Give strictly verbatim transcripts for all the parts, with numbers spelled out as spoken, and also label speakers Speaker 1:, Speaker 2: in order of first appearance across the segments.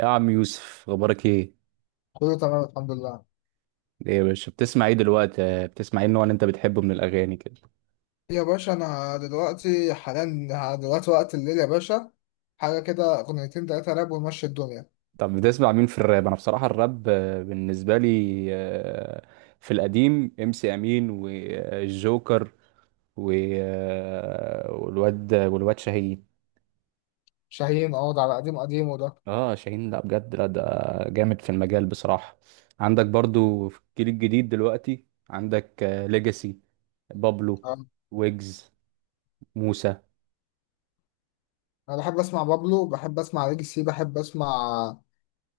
Speaker 1: يا عم يوسف اخبارك ايه؟
Speaker 2: كله تمام، الحمد لله.
Speaker 1: ايه يا باشا بتسمع ايه دلوقتي؟ آه، بتسمع ايه النوع اللي انت بتحبه من الاغاني كده؟
Speaker 2: يا باشا انا دلوقتي حاليا دلوقتي وقت الليل يا باشا. حاجه كده اغنيتين تلاته راب ونمشي الدنيا.
Speaker 1: طب بتسمع مين في الراب؟ انا بصراحه الراب آه، بالنسبه لي آه، في القديم ام سي امين والجوكر و- آه، والواد والواد شاهين.
Speaker 2: شاهين، اقعد على قديم قديم وده.
Speaker 1: اه شاهين، لا بجد، لا ده جامد في المجال بصراحه. عندك برضو في الجيل الجديد دلوقتي، عندك ليجاسي، بابلو،
Speaker 2: آه.
Speaker 1: ويجز، موسى.
Speaker 2: انا بحب اسمع بابلو، بحب اسمع ليجسي، بحب اسمع،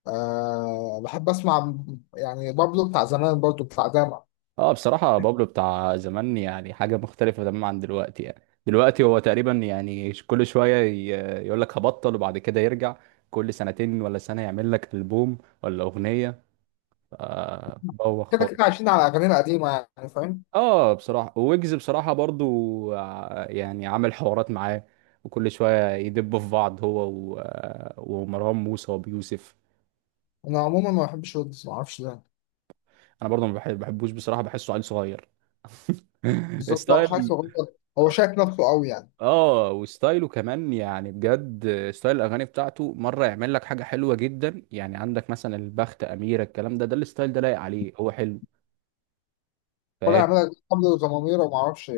Speaker 2: أه بحب اسمع يعني بابلو بتاع زمان برضه بتاع داما.
Speaker 1: اه بصراحة بابلو بتاع زمان يعني حاجة مختلفة تماما عن دلوقتي، يعني دلوقتي هو تقريبا يعني ش- كل شوية ي- يقول لك هبطل وبعد كده يرجع، كل سنتين ولا سنة يعمل لك ألبوم ولا أغنية. آه بوخ
Speaker 2: كده كده
Speaker 1: خالص.
Speaker 2: عايشين على اغاني قديمه، يعني فاهم.
Speaker 1: اه بصراحة ويجز بصراحة برضو ع- يعني عامل حوارات معاه، وكل شوية يدبوا في بعض هو و... آه، ومروان موسى وأبو يوسف.
Speaker 2: انا عموما ما بحبش ويجز، ما اعرفش ليه.
Speaker 1: أنا برضو ما بحب- بحبوش بصراحة، بحسه عيل صغير.
Speaker 2: بالظبط، هو مش عارف
Speaker 1: ستايل.
Speaker 2: يغني، هو شايف نفسه قوي يعني.
Speaker 1: اه وستايله كمان، يعني بجد ستايل الاغاني بتاعته، مره يعمل لك حاجه حلوه جدا، يعني عندك مثلا البخت، اميره، الكلام ده، ده الستايل ده لايق عليه، هو حلو،
Speaker 2: طلع
Speaker 1: فاهم؟
Speaker 2: يعملها قبل ضمامير وما اعرفش.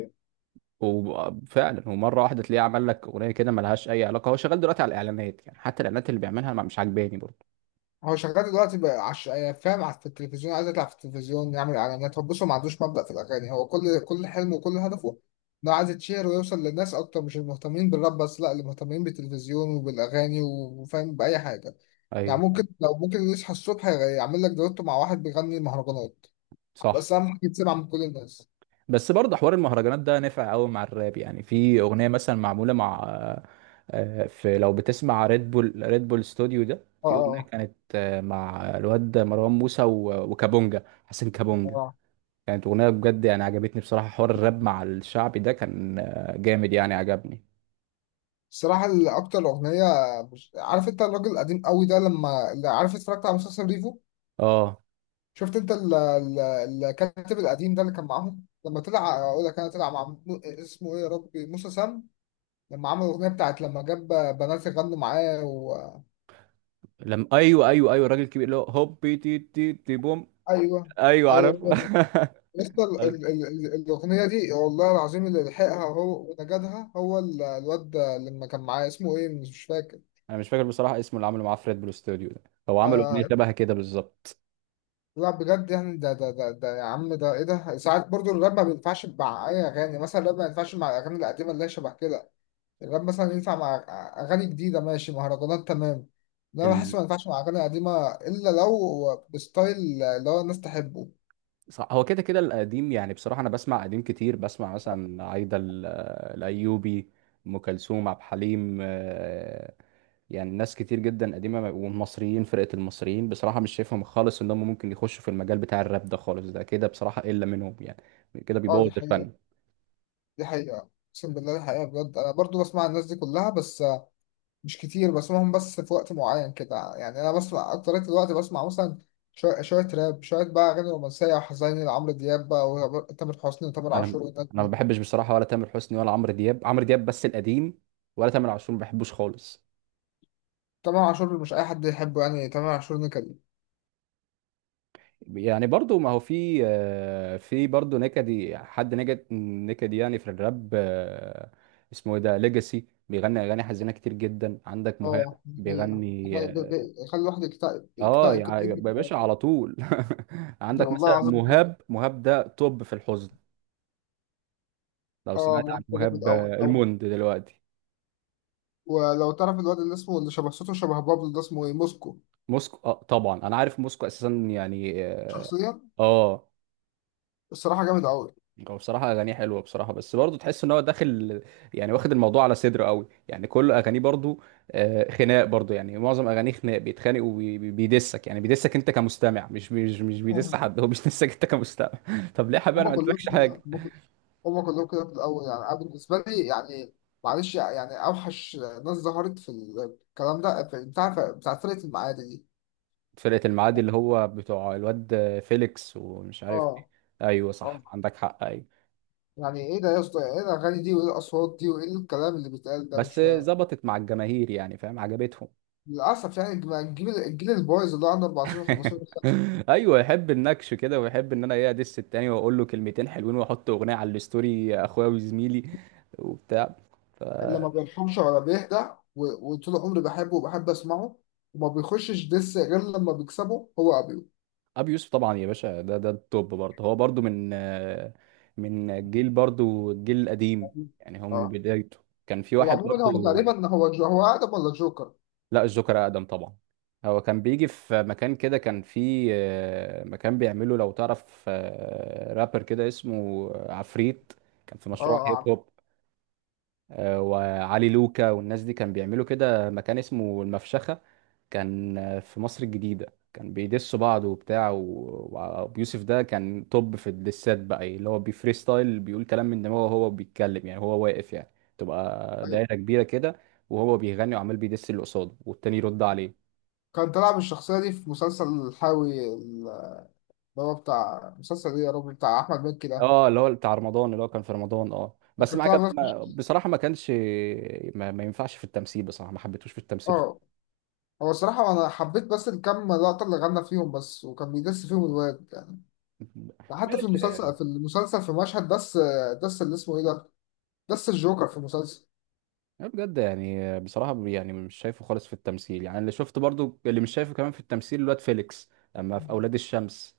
Speaker 1: وفعلا ومره واحده تلاقيه عمل لك اغنيه كده ملهاش اي علاقه، هو شغال دلوقتي على الاعلانات، يعني حتى الاعلانات اللي بيعملها ما- مش عاجباني برضه.
Speaker 2: هو شغال دلوقتي بقى عش... فاهم على- في التلفزيون عايز يطلع في التلفزيون يعمل اعلانات. هو بص، هو ما عندوش مبدأ في الاغاني. هو كل كل حلمه وكل هدفه انه عايز يتشهر ويوصل للناس اكتر، مش المهتمين بالراب بس، لا، اللي مهتمين بالتلفزيون وبالاغاني و- وفاهم باي حاجه. يعني
Speaker 1: ايوه.
Speaker 2: ممكن، لو ممكن يصحى الصبح يعمل لك دويتو مع واحد بيغني مهرجانات،
Speaker 1: صح.
Speaker 2: بس اهم حاجه يتسمع من كل الناس.
Speaker 1: بس برضه حوار المهرجانات ده نفع قوي مع الراب، يعني في اغنيه مثلا معموله مع آه، في، لو بتسمع ريد بول، ريد بول ستوديو ده،
Speaker 2: اه،
Speaker 1: في اغنيه
Speaker 2: اه،
Speaker 1: كانت آه، مع الواد مروان موسى و- وكابونجا، حسن كابونجا.
Speaker 2: اه.
Speaker 1: كانت اغنيه بجد يعني عجبتني بصراحه، حوار الراب مع الشعبي ده كان آه، جامد يعني عجبني.
Speaker 2: الصراحه اللي اكتر اغنيه مش... عارف، انت الراجل القديم قوي ده، لما اللي عارف اتفرجت على مسلسل ريفو،
Speaker 1: اه.
Speaker 2: شفت انت ال- ال- الكاتب القديم ده اللي كان معاهم، لما طلع اقول لك، انا طلع مع م- اسمه ايه يا ربي، موسى سام، لما عمل الاغنيه بتاعت، لما جاب بنات يغنوا معاه و...
Speaker 1: لم ايوه ايوه ايوه، الراجل الكبير اللي هو هوبي تي تي تي بوم.
Speaker 2: ايوه،
Speaker 1: ايوه
Speaker 2: ايوه،
Speaker 1: عارف.
Speaker 2: هو ده. لسه ال-
Speaker 1: عارف.
Speaker 2: ال- ال- ال- الاغنيه دي والله العظيم اللي لحقها هو ونجدها، هو ال- الواد ده لما كان معاه اسمه ايه مش فاكر.
Speaker 1: انا مش فاكر بصراحه اسمه، اللي عمله معاه في ريد بول ستوديو ده، هو عمل اغنيه
Speaker 2: آه،
Speaker 1: شبه كده بالظبط.
Speaker 2: لا بجد يعني، ده ده ده, ده يا عم، ده ايه ده. ساعات برضو الراب ما بينفعش مع اي اغاني، مثلا الراب ما ينفعش مع الاغاني القديمه اللي هي شبه كده. الراب مثلا ينفع مع اغاني جديده ماشي، مهرجانات تمام. انا بحس ما ينفعش مع اغاني قديمه الا لو بستايل اللي هو الناس تحبه.
Speaker 1: صح. هو كده كده القديم، يعني بصراحة أنا بسمع قديم كتير، بسمع مثلا عايدة ال- الأيوبي، أم كلثوم، عبد الحليم آه، يعني ناس كتير جدا قديمة. والمصريين، فرقة المصريين بصراحة مش شايفهم خالص إن هم ممكن يخشوا في المجال بتاع الراب ده خالص، ده كده بصراحة إلا منهم، يعني كده
Speaker 2: اه،
Speaker 1: بيبوظ
Speaker 2: دي حقيقه،
Speaker 1: الفن.
Speaker 2: دي حقيقه، اقسم بالله دي حقيقه بجد. انا برضو بسمع الناس دي كلها بس مش كتير بسمعهم، بس في وقت معين كده يعني. انا بسمع اكترية الوقت، بسمع مثلا شويه شويه راب، شويه بقى اغاني رومانسيه وحزيني لعمرو دياب بقى، وتامر حسني وتامر
Speaker 1: أنا
Speaker 2: عاشور والناس
Speaker 1: أنا ما
Speaker 2: دي.
Speaker 1: بحبش بصراحة ولا تامر حسني ولا عمرو دياب، عمرو دياب بس القديم، ولا تامر عاشور ما بحبوش خالص.
Speaker 2: تامر عاشور مش اي حد يحبه يعني، تامر عاشور نكد.
Speaker 1: يعني برضو ما هو في آه، في برضو نكدي، حد نكد نكدي، يعني في الراب آه، اسمه ايه ده، ليجاسي بيغني اغاني حزينه كتير جدا، عندك مهاب
Speaker 2: اه، دي حقيقة، دي
Speaker 1: بيغني.
Speaker 2: حقيقة. ب- ب- يخلي الواحد يكتئب
Speaker 1: اه آه،
Speaker 2: يكتئب
Speaker 1: يا
Speaker 2: كده،
Speaker 1: يا
Speaker 2: يجري في
Speaker 1: باشا
Speaker 2: حياته.
Speaker 1: على طول.
Speaker 2: ده
Speaker 1: عندك
Speaker 2: والله
Speaker 1: مثلا
Speaker 2: العظيم.
Speaker 1: مهاب، مهاب ده توب في الحزن، لو
Speaker 2: اه،
Speaker 1: سمعت عن
Speaker 2: ممثل جامد
Speaker 1: مهاب
Speaker 2: أوي
Speaker 1: آه،
Speaker 2: أوي.
Speaker 1: الموند دلوقتي.
Speaker 2: ولو تعرف الواد اللي اسمه اللي شبه صوته شبه بابلو ده اسمه ايه، موسكو.
Speaker 1: موسكو، آه طبعا انا عارف موسكو اساسا يعني. اه.
Speaker 2: شخصيا
Speaker 1: آه.
Speaker 2: الصراحة جامد أوي.
Speaker 1: هو بصراحة أغانيه حلوة بصراحة، بس برضه تحس إن هو داخل يعني واخد الموضوع على صدره قوي، يعني كل أغانيه برضه آه، خناق برضه، يعني معظم أغانيه خناق بيتخانق وبيدسك، يعني بيدسك أنت كمستمع، مش مش مش بيدس
Speaker 2: مم.
Speaker 1: حد، هو بيدسك أنت كمستمع. طب ليه يا حبيبي أنا
Speaker 2: هما
Speaker 1: ما
Speaker 2: كلهم
Speaker 1: قلتلكش حاجة.
Speaker 2: كده، هما كل- هما كلهم كده في الأول يعني. أنا بالنسبة لي يعني، معلش يعني، أوحش ناس ظهرت في الكلام ده في بتاع بتاع فرقة المعادي دي.
Speaker 1: فرقة المعادي، اللي هو بتوع الواد فيليكس ومش عارف مين.
Speaker 2: اه،
Speaker 1: أيوه
Speaker 2: اه.
Speaker 1: صح، عندك حق، أيوه.
Speaker 2: يعني ايه ده يا اسطى، ايه ده الأغاني دي، وايه الأصوات دي، وايه الكلام اللي بيتقال ده، مش
Speaker 1: بس
Speaker 2: فاهم.
Speaker 1: ظبطت مع الجماهير، يعني فاهم عجبتهم.
Speaker 2: للأسف يعني، الج- الجيل الجيل البايظ اللي هو عنده أربعتاشر خمستاشر سنة،
Speaker 1: ايوه يحب النكش كده، ويحب ان انا ايه ادس التاني واقول له كلمتين حلوين واحط اغنيه على الستوري، اخويا وزميلي وبتاع. ف،
Speaker 2: اللي ما بيرحمش ولا بيهدى. و- وطول عمري بحبه وبحب أسمعه، وما بيخشش دس غير لما بيكسبه هو، أبيو.
Speaker 1: ابي يوسف طبعا يا باشا، ده ده التوب برضه، هو برضه من آه، من الجيل برضه، الجيل القديم، يعني هو من
Speaker 2: اه.
Speaker 1: بدايته كان في
Speaker 2: هو
Speaker 1: واحد
Speaker 2: عموما، هو
Speaker 1: برضه.
Speaker 2: تقريبا، هو جو هو آدم ولا جوكر.
Speaker 1: لا، الجوكر اقدم طبعا. هو كان بيجي في مكان كده، كان في آه، مكان بيعمله، لو تعرف آه، رابر كده اسمه عفريت، كان في
Speaker 2: اه،
Speaker 1: مشروع هيب
Speaker 2: اه،
Speaker 1: هوب آه، وعلي لوكا والناس دي، كان بيعملوا كده مكان اسمه المفشخة، كان آه، في مصر الجديدة، كان بيدسوا بعض وبتاع، و- وابيوسف ده كان توب في الدسات بقى، إيه، اللي هو بيفريستايل، بيقول كلام من دماغه وهو بيتكلم، يعني هو واقف يعني، تبقى
Speaker 2: أيوه.
Speaker 1: دايرة كبيرة كده وهو بيغني وعمال بيدس اللي قصاده والتاني يرد عليه.
Speaker 2: كان طلع بالشخصية دي في مسلسل الحاوي اللي هو بتاع مسلسل إيه يا رب، بتاع أحمد مكي ده.
Speaker 1: اه، اللي هو بتاع رمضان، اللي هو كان في رمضان، اه
Speaker 2: هو
Speaker 1: بس
Speaker 2: كان
Speaker 1: ما
Speaker 2: طلع
Speaker 1: عجب، ما
Speaker 2: بنفس-
Speaker 1: بصراحة ما كانش، ما, ما ينفعش في التمثيل بصراحة، ما حبيتهوش في التمثيل
Speaker 2: اه،
Speaker 1: خالص.
Speaker 2: هو الصراحة أنا حبيت بس الكام لقطة اللي غنى فيهم بس، وكان بيدس فيهم الواد ده، حتى في المسلسل،
Speaker 1: ماشي.
Speaker 2: في المسلسل في مشهد دس دس، اللي اسمه ايه ده، دس الجوكر في المسلسل.
Speaker 1: لا بجد يعني بصراحة يعني مش شايفه خالص في التمثيل، يعني اللي شفت برضو اللي مش شايفه كمان في التمثيل، الواد فيليكس لما في أولاد الشمس،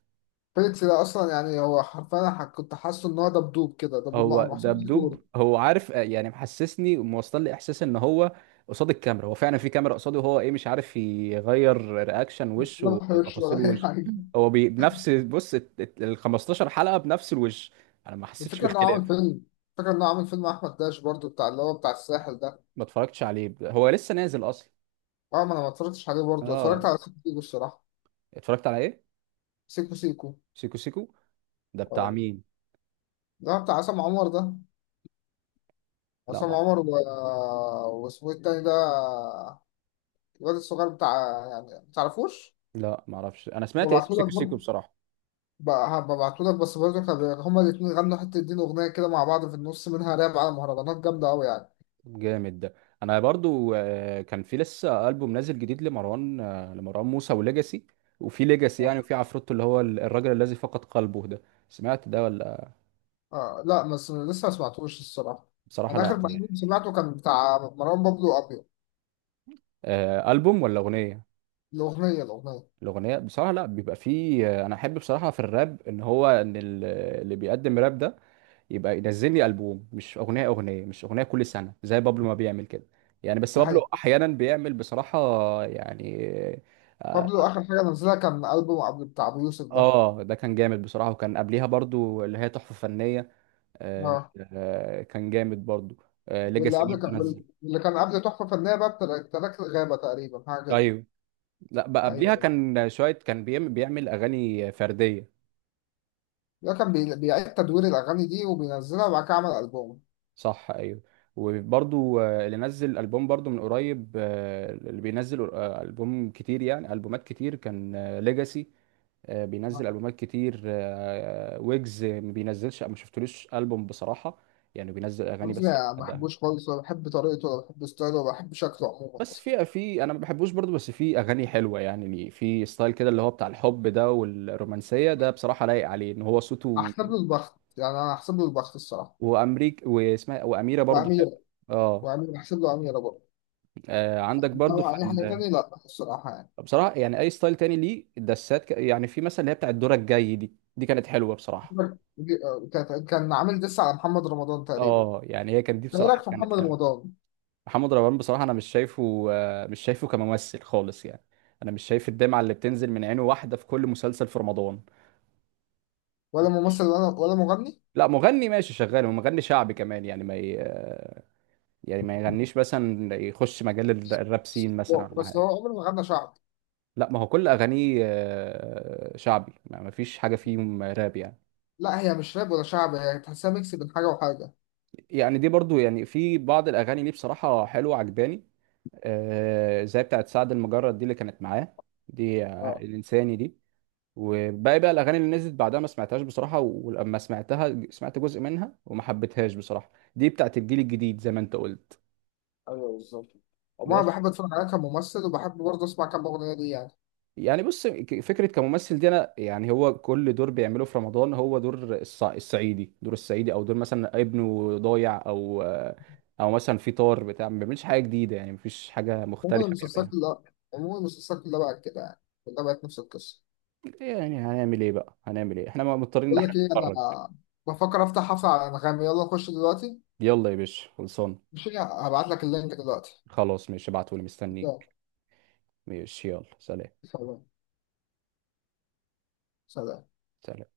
Speaker 2: فيليكس ده اصلا يعني هو حرفيا، أنا ح- كنت حاسه ان هو دبدوب كده، دبدوب مع-
Speaker 1: هو
Speaker 2: محسوب في صوره.
Speaker 1: دبدوب، هو عارف آه، يعني محسسني وموصل لي إحساس إن هو قصاد الكاميرا، هو فعلا في كاميرا قصاده وهو إيه مش عارف يغير رياكشن
Speaker 2: انا
Speaker 1: وشه
Speaker 2: ما بحبش
Speaker 1: وتفاصيل
Speaker 2: ولا اي
Speaker 1: وشه.
Speaker 2: حاجه.
Speaker 1: هو بي- بنفس، بص، ال ال- خمستاشر حلقة بنفس الوش، أنا ما حسيتش
Speaker 2: الفكره انه
Speaker 1: باختلاف.
Speaker 2: عامل فيلم الفكره انه عامل فيلم احمد داش برضو، بتاع اللي هو بتاع الساحل ده.
Speaker 1: ما اتفرجتش عليه، هو لسه نازل أصلا.
Speaker 2: اه، ما انا ما اتفرجتش عليه برضو، اتفرجت
Speaker 1: اه
Speaker 2: على سيكو سيكو الصراحه.
Speaker 1: اتفرجت على إيه؟
Speaker 2: سيكو سيكو.
Speaker 1: سيكو سيكو، ده بتاع
Speaker 2: اه،
Speaker 1: مين؟
Speaker 2: ده بتاع عصام عمر ده.
Speaker 1: لا
Speaker 2: عصام
Speaker 1: ما
Speaker 2: عمر و... واسمه إيه التاني ده، الواد الصغير بتاع، يعني ما تعرفوش؟
Speaker 1: لا ما اعرفش، انا سمعت اسم سيكو
Speaker 2: ببعتهولك
Speaker 1: سيكو
Speaker 2: برضه.
Speaker 1: بصراحه.
Speaker 2: بقى هبعتهولك، بس برضه احنا ب- هما الاتنين غنوا حتة دين أغنية كده مع بعض، في النص منها راب على مهرجانات جامدة أوي يعني.
Speaker 1: جامد ده. انا برضو آه، كان في لسه البوم نازل جديد لمروان آه، لمروان موسى وليجاسي، وفي ليجاسي
Speaker 2: آه.
Speaker 1: يعني، وفي عفروتو اللي هو ال- الراجل الذي فقد قلبه ده، سمعت ده ولا؟
Speaker 2: آه، لا بس لسه ما سمعتوش الصراحة.
Speaker 1: بصراحه
Speaker 2: أنا
Speaker 1: لا
Speaker 2: آخر
Speaker 1: يعني
Speaker 2: تحديد سمعته كان بتاع مروان بابلو وأبيو،
Speaker 1: آه، البوم ولا اغنيه؟
Speaker 2: الأغنية الأغنية.
Speaker 1: الاغنيه بصراحه لا، بيبقى فيه آه، انا احب بصراحه في الراب ان هو ان ال- اللي بيقدم راب ده يبقى ينزل لي البوم، مش اغنيه اغنيه، مش اغنيه كل سنه زي بابلو ما بيعمل كده، يعني بس
Speaker 2: ده
Speaker 1: بابلو
Speaker 2: حقيقي.
Speaker 1: احيانا بيعمل بصراحه يعني آه،
Speaker 2: بابلو آخر حاجة نزلها كان ألبوم قبل بتاع أبو يوسف ده.
Speaker 1: اه ده كان جامد بصراحة، وكان قبليها برضو اللي هي تحفة فنية. آه.
Speaker 2: اه.
Speaker 1: آه كان جامد برضو. آه
Speaker 2: واللي
Speaker 1: ليجاسي برضو
Speaker 2: قبل كان
Speaker 1: نزل.
Speaker 2: واللي كان قبل تحفة فنية بقى بتاع- تراك الغابة تقريبا، حاجة كده.
Speaker 1: ايوه. لا بقى
Speaker 2: أيوه،
Speaker 1: قبليها
Speaker 2: أيوه.
Speaker 1: كان شوية كان بيعمل, بيعمل اغاني فردية.
Speaker 2: ده كان بي- بيعيد تدوير الأغاني دي وبينزلها، وبعد كده عمل ألبوم.
Speaker 1: صح ايوه. وبرضو آه، اللي نزل ألبوم برضو من قريب آه، اللي بينزل آه، ألبوم كتير يعني ألبومات كتير، كان ليجاسي بينزل ألبومات كتير آه، ويجز ما بينزلش، ما شفتلوش ألبوم بصراحة، يعني بينزل أغاني
Speaker 2: رز
Speaker 1: بس
Speaker 2: ما
Speaker 1: لوحدها.
Speaker 2: بحبوش خالص، ولا بحب طريقته، ولا بحب ستايله، ولا بحب شكله عموما
Speaker 1: بس
Speaker 2: اصلا.
Speaker 1: في، في انا ما بحبوش برضو، بس في اغاني حلوه، يعني ليه في ستايل كده اللي هو بتاع الحب ده والرومانسيه ده، بصراحه لايق عليه ان هو صوته،
Speaker 2: احسب له البخت يعني، انا احسب له البخت الصراحه.
Speaker 1: وامريك واسمها، واميره برضو حلو.
Speaker 2: واميره،
Speaker 1: اه
Speaker 2: واميره احسب له اميره برضه.
Speaker 1: آه، عندك برضو
Speaker 2: إنما
Speaker 1: في
Speaker 2: اي حاجه
Speaker 1: ال...
Speaker 2: تانية لا الصراحه يعني.
Speaker 1: بصراحه يعني اي ستايل تاني ليه الدسات ك... يعني في مثلا اللي هي بتاع الدور الجاي دي، دي كانت حلوه بصراحه.
Speaker 2: كان كان عامل دس على محمد رمضان تقريبا.
Speaker 1: اه يعني هي كانت دي
Speaker 2: انت إيه رايك
Speaker 1: بصراحه
Speaker 2: في
Speaker 1: كانت
Speaker 2: محمد
Speaker 1: حلوه.
Speaker 2: رمضان؟
Speaker 1: محمد رمضان بصراحه انا مش شايفه آه، مش شايفه كممثل خالص يعني، انا مش شايف الدمعه اللي بتنزل من عينه واحده في كل مسلسل في رمضان.
Speaker 2: ولا ممثل، ولا ولا مغني.
Speaker 1: لا مغني ماشي شغال، ومغني شعبي كمان يعني، ما ي... يعني ما يغنيش مثلا يخش مجال ال- الراب سين مثلا
Speaker 2: هو-
Speaker 1: ولا
Speaker 2: بس
Speaker 1: حاجه.
Speaker 2: هو عمره ما غنى شعب.
Speaker 1: لا ما هو كل اغانيه آه، شعبي، ما ما فيش حاجه فيهم راب يعني.
Speaker 2: لا، هي مش راب ولا شعب، هي تحسها ميكس بين حاجه وحاجه.
Speaker 1: يعني دي برضو يعني في بعض الاغاني ليه بصراحه حلوه عجباني آه، زي بتاعت سعد المجرد دي اللي كانت معاه، دي آه،
Speaker 2: اه،
Speaker 1: الانساني دي. وباقي بقى الاغاني اللي نزلت بعدها ما سمعتهاش بصراحه، ولما سمعتها سمعت جزء منها وما حبيتهاش بصراحه، دي بتاعت الجيل الجديد زي ما انت قلت.
Speaker 2: ايوه بالظبط. عموما
Speaker 1: بس،
Speaker 2: بحب اتفرج عليها كممثل، وبحب برضه اسمع كام اغنيه ليه يعني.
Speaker 1: يعني بص، ك- فكرة كممثل دي، أنا يعني هو كل دور بيعمله في رمضان هو دور الص- الصعيدي، دور الصعيدي أو دور مثلا ابنه ضايع، أو أو مثلا في طار بتاع، ما بيعملش حاجة جديدة يعني، مفيش حاجة
Speaker 2: عموما
Speaker 1: مختلفة
Speaker 2: المسلسلات
Speaker 1: بيعملها.
Speaker 2: كلها عموما المسلسلات كلها بقت كده يعني، كلها بقت نفس القصة.
Speaker 1: يعني هنعمل إيه بقى، هنعمل إيه، إحنا مضطرين إن
Speaker 2: بقول
Speaker 1: إحنا
Speaker 2: لك إيه، أنا
Speaker 1: نتفرج.
Speaker 2: بفكر أفتح حفلة على أنغامي، يلا نخش دلوقتي.
Speaker 1: يلا يا باشا خلصان.
Speaker 2: مش هبعت لك اللينك دلوقتي.
Speaker 1: خلاص ماشي ابعتولي
Speaker 2: يلا،
Speaker 1: مستنيك. ماشي يلا سلام.
Speaker 2: سلام، سلام.
Speaker 1: سلام.